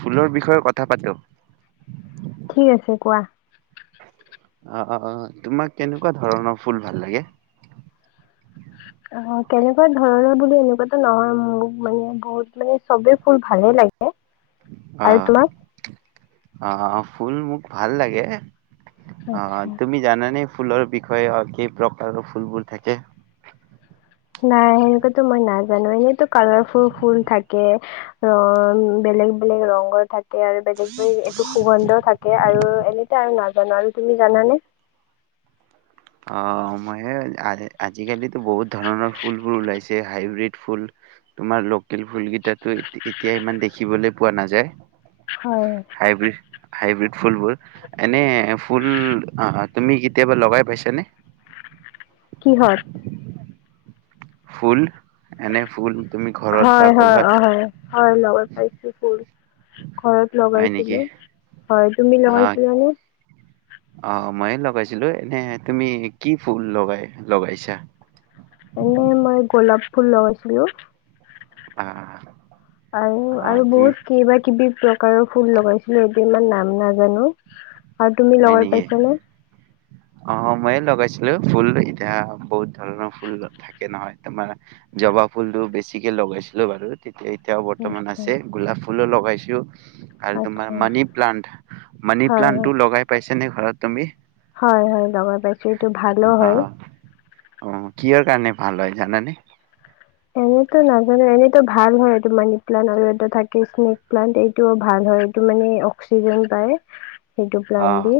ফুলৰ বিষয়ে কথা পাতোঁ। ঠিক আছে কোৱা। অহ অহ তোমাক কেনেকুৱা ধৰণৰ ফুল ভাল লাগে। অ কেনেকুৱা ধৰণৰ বুলি এনেকুৱা‌তো নাই মোক মানে বহুত মানে চবে ফুল ভালে লাগে। অ আৰু তোমাক? অ ফুল মোক ভাল লাগে অ আচ্ছা। তুমি জানানে। ফুলৰ বিষয়ে অ কেই প্ৰকাৰৰ ফুলবোৰ থাকে। নাই সেনেকুৱাতো মই নাজানো এনেইটো কালাৰফুল ফুল থাকে বেলেগ বেলেগ ৰঙৰ থাকে আৰু বেলেগ বেলেগ এইটো সুগন্ধ থাকে আৰু এনে আৰু নাজানো আৰু তুমি জানানে। অ মই আজিকালি তো বহুত ধৰণৰ ফুলবোৰ ওলাইছে হাইব্ৰীড ফুল তোমাৰ লোকেল ফুলকেইটাতো এতিয়া ইমান দেখিবলৈ পোৱা নাযায়। হয় হাইব্ৰীড হাইব্ৰীড ফুলবোৰ এনে ফুল অ তুমি কেতিয়াবা লগাই পাইছ। তেনে কি হয় ফুল এনে ফুল তুমি ঘৰত বা হয় হয় কৰ'বাত অ হয় লগাই পাইছোঁ ফুল। ঘৰত হয় নেকি লগাইছিলোঁ হয় তুমি লগাইছিলানে। অহ মইয়ে লগাইছিলোঁ এনে তুমি কি ফুল লগাই লগাইছা। এনে মই গোলাপ ফুল লগাইছিলোঁ। আহ আৰু অ আৰু তুমি বহুত কিবা কিবি প্ৰকাৰৰ ফুল লগাইছিলে। ইমান নাম নাজানো। আৰু তুমি হয় লগৰ নেকি পাইছানে। অ ময়ে লগাইছিলোঁ ফুল এতিয়া বহুত ধৰণৰ ফুল থাকে নহয়। তোমাৰ জবা ফুল বেছিকে লগাইছিলোঁ বাৰু। এতিয়াও বৰ্তমান আচ্ছা আছে গোলাপ। ফুলো লগাইছোঁ। আৰু তোমাৰ আচ্ছা। মানি প্লানট মানি হয় হয় প্লানটো লগাই। আছে নে ঘৰত তুমি। হয় হয় লগৰ পাইছোঁ এইটো ভালো অ হয়। অ কিহৰ কাৰণে ভাল হয় জানানে। এনেতো নাজানো এনেতো ভাল হয় এইটো মানি প্লানট আৰু এটা থাকে স্নেক প্লানট এইটোও ভাল হয় এইটো মানে অক্সিজেন পায়। সেইটো অ প্লান দি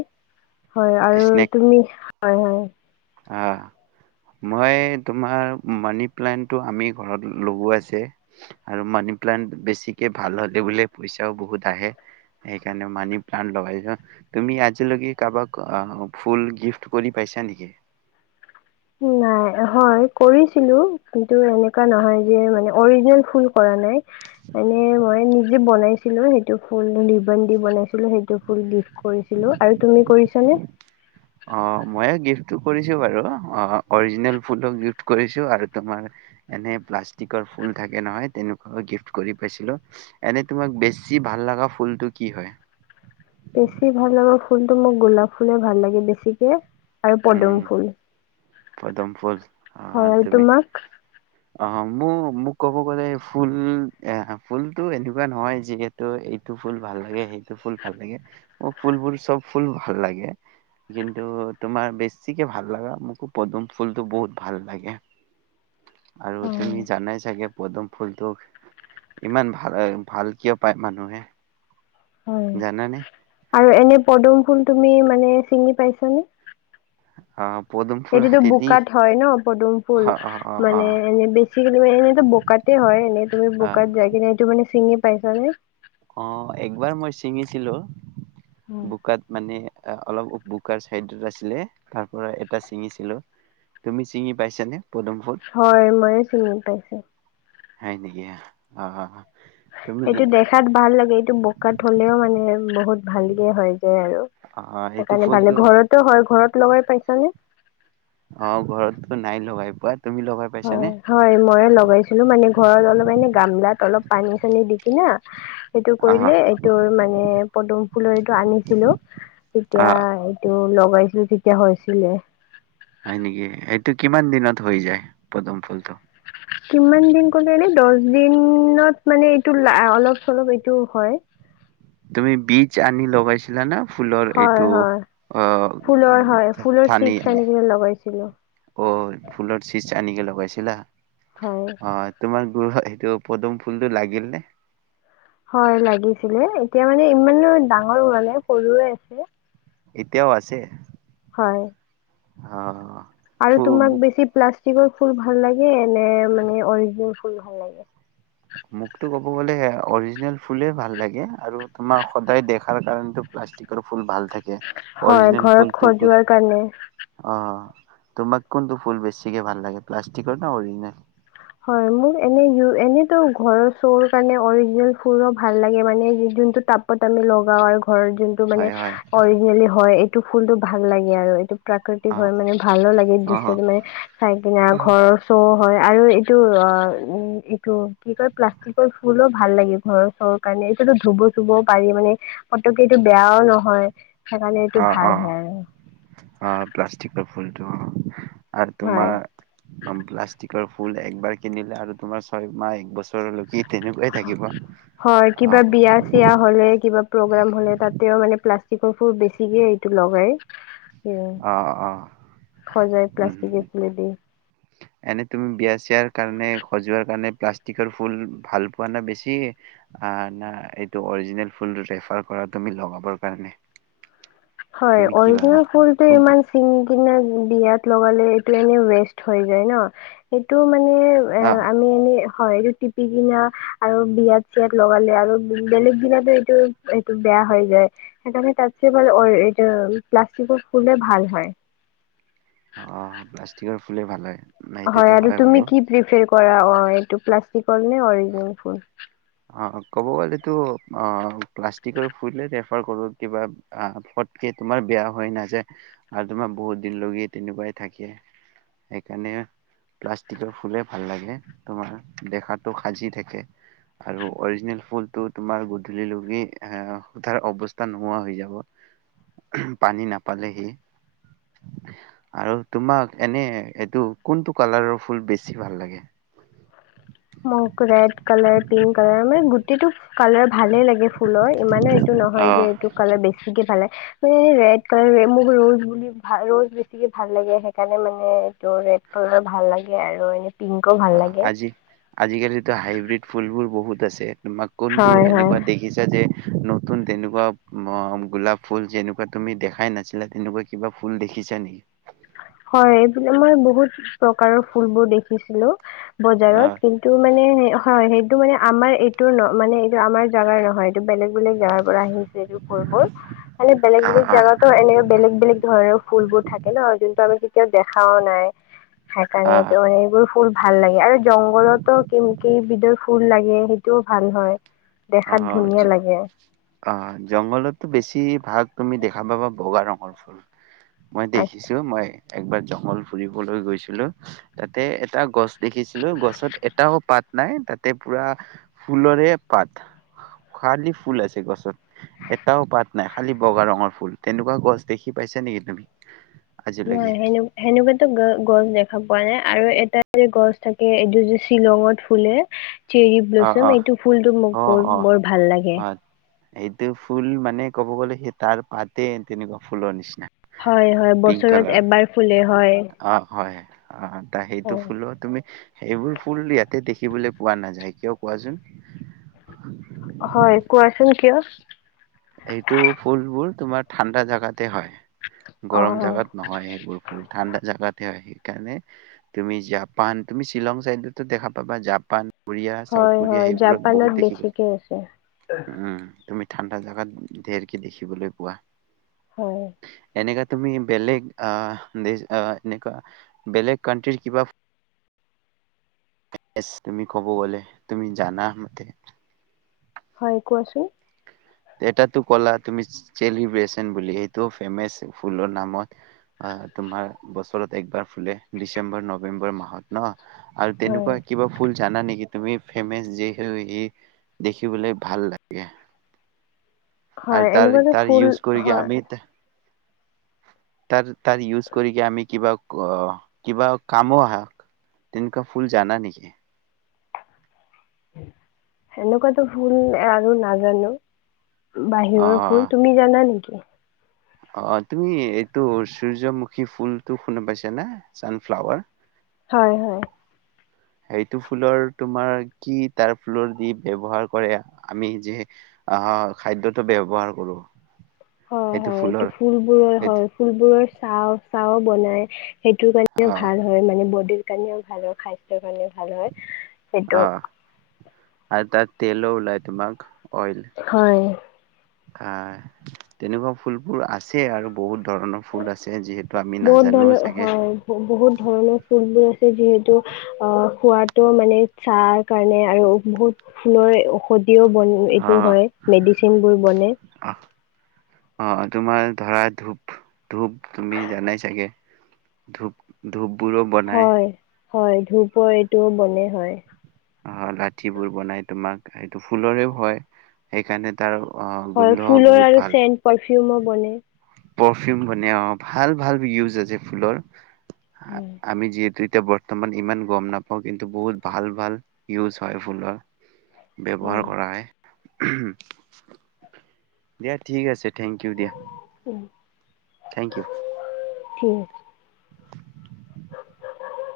হয় আৰু স্নেক তুমি। হয় হয়। অ মই তোমাৰ মানি প্লানটটো আমি ঘৰত লগো আছে আৰু মানি প্লানট বেছিকে ভাল হ'লে বোলে পইচাও বহুত আহে সেইকাৰণে মানি প্লান লগাইছ তুমি আজিলৈকে কাৰোবাক ফুল গিফ্ট কৰি পাইছা নেকি? নাই হয় কৰিছিলো কিন্তু এনেকুৱা নহয় যে অজিনেল ফুল কৰা নাই এনে মই নিজে বনাই ছিলো ফুল টো দি ৰিবন দি কৰিছিলো আৰু তুমি কৰিছিল নে। অ মই গিফ্টটো কৰিছো বাৰু অ। অৰিজনে ফুলক গিফ্ট। কৰিছো আৰু তোমাৰ এনে প্লাষ্টিকৰ ফুল থাকে নহয় তেনেকুৱ গিফ্ট কৰি পাইছিলো এনে তোমাক বেছি ভাল লগা ফুলটো কি হয়? বেছি ভাল লাগে ফুলটো মোক গোলাপ ফুলে ভাল লাগে বেছিকে? আৰু পদম ফুল। পদ্মম ফুল। অ' হয় আৰু তুমি তোমাক? অ মোৰ মোক ক'ব গ'লে ফুল এ ফুলতটো এনেকুৱা নহয় যিহেতু এইটো ফুল ভাল লাগে সেইটো ফুল ভাল লাগে ম ফুলবোৰ চব ফুল ভাল লাগে কিন্তু? তোমাৰ বেছিকে ভাল লগা মোকো পদুম ফুলতটো বহুত ভাল লাগে? আৰু হয় তুমি জানাই চাগে? পদম ফুলটোক ইমান ভাল ভাল কিয় পায় মানুহে। হয় জান নে? আৰু এনে পদুম ফুল তুমি মানে ছিঙি পাইছানে? অ। পদুম ফুল এইটোতো হাতেদি বোকাত হয় ন পদুম ফুল অ অ অ অ মানে এনে বেছিক এনে বোকাতে হয় এনে তুমি অ বোকাত যাই কিনে এইটো মানে চিঙি? পাইছা নে? অ' একবাৰ মই ছিঙিছিলো। বোকাত মানে। অলপ বোক চাইডত আছিলে তাৰ পৰা এটা চিঙিছিলো তুমি চিঙি পাইছানে? পদুম ফুল হয় ময়ো চিঙো। পাইছেো। হয় নেকি অ'? তুমি এইটো দেখাত ভাল লাগে, এইটো বোকাত হলেও মানে বহুত? ভালকে হয় যায় আৰু। অ' অ' এইটো সেইকাৰণে ভালে ফুলটো ঘৰতো হয় ঘৰত লগাই পাইছানে অ' ঘৰততো নাই লগাই পোৱা। তুমি লগাই পাইছানে হয়- হয় মই লগাইছিলো মানে। ঘৰত অলপ এনে গামলাত অলপ পানী চানী দি কিনে? সেইটো অ কৰিলে এইটো মানে পদুম ফুলৰ এইটো আনিছিলো অ তেতিয়া এইটো লগাই। তেতিয়া হৈছিলে। হয় নেকি? এইটো কিমান দিনত হৈ যায় পদুম ফুলটো? কিমান দিন ক'লে এনে দহ দিনত মানে এইটো অলপ চলপ এইটো হয়। তুমি বীজ আনি লগাইছিলা ন? হয় -হয় ফুলৰ হয় ফুলৰ চিড আনি লগাইছিলো। অ', ফুলৰ চিজ আনকৈ লগাইছিলা? হয় অ' তোমাৰ ফুল হয় সেইটো পদুম ফুলটো লাগিল নে? হয় লাগিছিলে এতিয়া মানে ইমানো ডাঙৰ হোৱা নাই সৰুৱে আছে। এতিয়াও আছে। হয়। অ', আৰু ফু তোমাক বেছি প্লাষ্টিক যিবোৰ ফুল ভাল লাগে নে মানে অৰিজিনেল ফুল ভাল লাগে? মোকতটো ক'ব গ'লে অৰিজিনেল ফুলে ভাল লাগে। আৰু তোমাৰ সদায় দেখাৰ কাৰণো প্লাষ্টিকৰ ফুল ভাল। থাকে হয় অৰিজিনেল ঘৰত ফুলটো সজোৱাৰ কাৰণে অ' তোমাক কোনটো ফুল বেছিকে ভাল লাগে প্লাষ্টিকৰ নে অৰিজনেল? হয়, মোৰ এনে এনেতো ঘৰৰ চৌ' কাৰণে অৰিজিনেল ফুলো ভাল লাগে মানে যোনটো তাপত আমি লগাও আৰু ঘৰ যোনটো মানে হয় হয় অৰিজিনেলি হয়। এইটো ফুলতটো ভাল লাগে আৰু এইটো অ প্ৰাকৃতিক হয় মানে ভালো লাগে অ দৃশ্যটো মানে চাই কিনে অ ঘৰৰ চৌ হয় আৰু এইটো অ উ এইটো কি কয় প্লাষ্টিকৰ ফুলো ভাল লাগে ঘৰৰ চৰ কাৰণে এইটোতো ধুব চুবও পাৰি মানে পতককে এইটো বেয়াও নহয় সেইকাৰণে এইটো অ অ ভাল হয় আৰু অ প্লাষ্টিকৰ ফুলটো অ আৰু হয় তোমাৰ প্লাষ্টিক ফুল একবাৰ কিনিলে আৰু তোমাৰ ছয় মাহ এক বছৰ লৈ হয় কিবা বিয়া চিয়া হ'লে কিবা প্ৰগেম হ'লে তাতেওমানে প্লাষ্টিকৰ প্লাষ্টিকৰ ফুল বেছিকে এইটো লগাই উ অ অ সজাই উম প্লাষ্টিকৰ ফুলেদি এনে তুমি বিয়া চিয়াৰ কাৰণে সজোৱাৰ কাৰণে প্লাষ্টিকৰ ফুল ভাল পোৱা না বেছি না এইটো অৰিজিনেল ফুল ৰেফাৰ কৰা তুমি লগাবৰ কাৰণে হয় তুমি কি ভাবা অৰিজিনেল ফুলটো কোনটো ইমান চিঙি কিনে বিয়াত লগালে এইটো এনেও বেষ্ট হৈ যায় ন সেইটো মানে এ আহ আমি এনে হয় এইটো টিপি কিনা আৰু বিয়াত চিয়াত লগালে আৰু বেলেগ দিনতো এইটো এইটো বেয়া হৈ যায় সেইকাৰণে তাতকে বাৰু অৰি এ প্লাষ্টিক ফুলে ভাল হয় অ প্লাষ্টিকৰ ফুলে ভাল হয় না, হয় এইটোতো আৰু তুমি বাৰু কি প্ৰিফাৰ কৰা হয় প্লাষ্টিকৰ নে অৰিজিনেল ফুল অ ক'ব গ'লে অ প্লাষ্টিকৰ ফুলেই ৰেফাৰ কৰো কিবা ফটক তোমাৰ বেয়া হৈ নাযায় আৰু তোমাৰ বহুত দিন লগে তেনেকুৱাই থাকে সেইকাৰণে প্লাষ্টিকৰ ফুলে ভাল লাগে তোমাৰ দেখাতটো সাজি থাকে আৰু অৰিজিনেল ফুলটো তোমাৰ গধূলি লগাই এ তাৰ অৱস্থা নোহোৱা হৈ যাব পানী নাপালে সি আৰু তোমাক এনে এইটো কোনটো কালাৰৰ ফুল বেছি ভাল লাগে মই ৰেড কালাৰ পিংক কালাৰ মানে গোটেইটো। কালাৰ ভালেই লাগে ফুলৰ ইমানে এইটো নহয় যে অ'। এইটো কালাৰ বেছিকে ভাল লাগে। মানে ৰেড কালাৰ মোক ৰ'জ বুলি ভ ৰ'জ বেছিকে ভাল লাগে সেইকাৰণে মানে এইটো ৰেড কালাৰ ভাল লাগে আৰু এনে। পিংকো ভাল লাগে। আজি আজিকালিতো হাইব্ৰীড ফুলবোৰ বহুত আছে। তোমাক কোনটো হয় হয় এনেকুৱা দেখিছা যে? নতুন তেনেকুৱা গোলাপ ফুল যেনেকুৱা তুমি দেখাই নাছিলা তেনেকুৱা কিবা ফুল দেখিছা নেকি? হয় এইবিলাক মই বহুত প্ৰকাৰৰ ফুলবোৰ দেখিছিলো। বজাৰত অ', কিন্তু মানে, হয় সেইটো মানে আমাৰ এইটো ন মানে এইটো আমাৰ জাগাৰ নহয়। এইটো বেলেগ বেলেগ জেগাৰ পৰা আহিছে এইটো ফুলবোৰ খালি বেলেগ বেলেগ অ'। জেগাতো এনেকে বেলেগ বেলেগ ধৰণৰ ফুল বোৰ থাকে ন যোন। আমি কেতিয়াও দেখাও নাই। সেইকাৰণে আহ এইটো এইবোৰ ফুল ভাল লাগে আৰু জংঘলতো কে কেইবিধৰ ফুল লাগে সেইটোও ভাল হয়। অ দেখাত ধুনীয়া লাগে অ জংঘলততো বেছি, ভাগ তুমি দেখা পাবা বগা ৰঙৰ ফুল। মই দেখিছো মই। একবাৰ জংঘল ফুৰিবলৈ গৈছিলো তাতে এটা গছ দেখিছিলো গছত এটাও পাত নাই তাতে পুৰা ফুলৰে পাত। খালী ফুল আছে গছত এটাও পাত নাই খালী বগা ৰঙৰ ফুল তেনেকুৱা গছ দেখি পাইছা নেকি তুমি? আজিলৈকে নাই সেনে সেনেকুৱেতো গ গছ দেখা পোৱা নাই। আৰু এটা যে গছ থাকে এইটো যে শ্বিলঙত ফুলে। চেৰি অ ব্লচুম অ এইটো ফুলটো মোক বৰ বৰ ভাল লাগে। এইটো ফুল মানে ক'ব গ'লে সেই তাৰ পাতে তেনেকুৱা ফুলৰ নিচিনা। হয় হয় পিংক বছৰত কালাৰ এবাৰ ফুলে হয়। অ হয় অ। সেইটো হয় ফুলো তুমি, সেইবোৰ ফুল ইয়াতে দেখিবলৈ পোৱা নাযায়। কিয় কোৱাচোন? হয় কোৱাচোন কিয়? এইটো ফুলবোৰ তোমাৰ ঠাণ্ডা জাগাত। হয় অ গৰম অ জোগাত নহয় সেইবোৰ ফুল ঠাণ্ডা জাগাতে হয় সেই, সেইকাৰণে তুমি জাপান তুমি শ্বিলং চাইডতো দেখা পাবা জাপান। কোৰিয়া হয় চাউথ কোৰিয়া হয় সেইবোৰত জাপানত বহুত দেখিব বেছিকে আছে উ, তুমি ঠাণ্ডা জাগাত, ঢেৰকে দেখিবলৈ পোৱা। হয়। এনেকা তুমি বেলেগ আহ, এনেুৱা বেলেগ কানট্ৰিৰ কিবা [unintelligible] তুমি ক'ব গ'লে তুমি জানা মতে হয় কোৱাচোন? এটাতো ক'লা তুমি চেলিব্ৰেচন বুলি সেইটো ফেমাচ ফুলৰ নামত অ তোমাৰ বছৰত একবাৰ ফুলে ডিচেম্বৰ নৱেম্বৰ মাহত ন। আৰু হয় তেনেকুৱা কিবা ফুল জানা নেকি তুমি ফেমাচ যিহু সি দেখিবলৈ ভাল লাগে। হয় আৰু তাৰ এনেকুৱাতো তাৰ ফুল ইউজ কৰি কি হয় আমি তাৰ তাৰ ইউজ কৰি কে আমি কিবা, অ কিবা কামো আহা তেনেকুৱা ফুল জানা নেকি? সেনেকুৱাটো ভুল আৰু নাজানো। অ বাহিৰৰ ফুল তুমি জানা নেকি? অ তুমি এইটো সূৰ্যমুখী ফুলটো শুনা পাইছা নে, চানফ্লাৱাৰ হয় হয়। সেইটো ফুলৰ তোমাৰ কি তাৰ ফুলৰ দি ব্যৱহাৰ কৰে আমি যে আহ খাদ্যটো ব্যৱহাৰ কৰো। হয় সেইটো হয়, এইটো ফুলৰ ফুলবোৰৰ সেইটো হয়, ফুলবোৰৰ চাও চাহও বনাই সেইটো কাৰণেও অ ভাল হয় মানে বডিৰ [unintelligible] স্বাস্থ্যৰ কাৰণে ও ভাল হয় অ সেইটো আৰু তাত তেলো ওলাই তোমাক অইল হয় আহ তেনেকুৱা ফুলবোৰ আছে আৰু বহুত ধৰণৰ ফুল আছে যিহেতু আমি বহুত নাজানো ধৰণৰ চাগে হয় বহুত ধৰণৰ ফুলবোৰ আছে যিহেতু অ' খোৱাটো মানে চাহ কাৰণে আৰু বহুত ফুলৰে ঔষধ বন অ এইটো হয়, মেডিচিন বোৰ বনে অ তোমাৰ ধৰা ধূপ, ধূপ তুমি জানাই চাগে ধূপ, ধূপ বোৰো বনায়। হয় হয় ধুপৰ এইটোও বনে হয়। অ লাঠিবোৰ বনাই তোমাক সেইটো ফুলৰেও হয় সেইকাৰণে তাৰ আহ হয়, গোন্ধ ফুলৰ বহুত আৰু ভাল চেণ্ প ফিউমো বনে। পাৰফিউম মানে অৱ ভাল ভাল ইউজ ফুলৰ হয় আমি যিহেতু এতিয়া বৰ্তমান ইমান গম নাপাওঁ কিন্তু বহুত ভাল ভাল ইউজ হয় ফুলৰ হয় ব্যৱহাৰ কৰা হে দিয়া ঠিক আছে। থেংক ইউ দিয়া। Um, thank you. ঠিক আছে?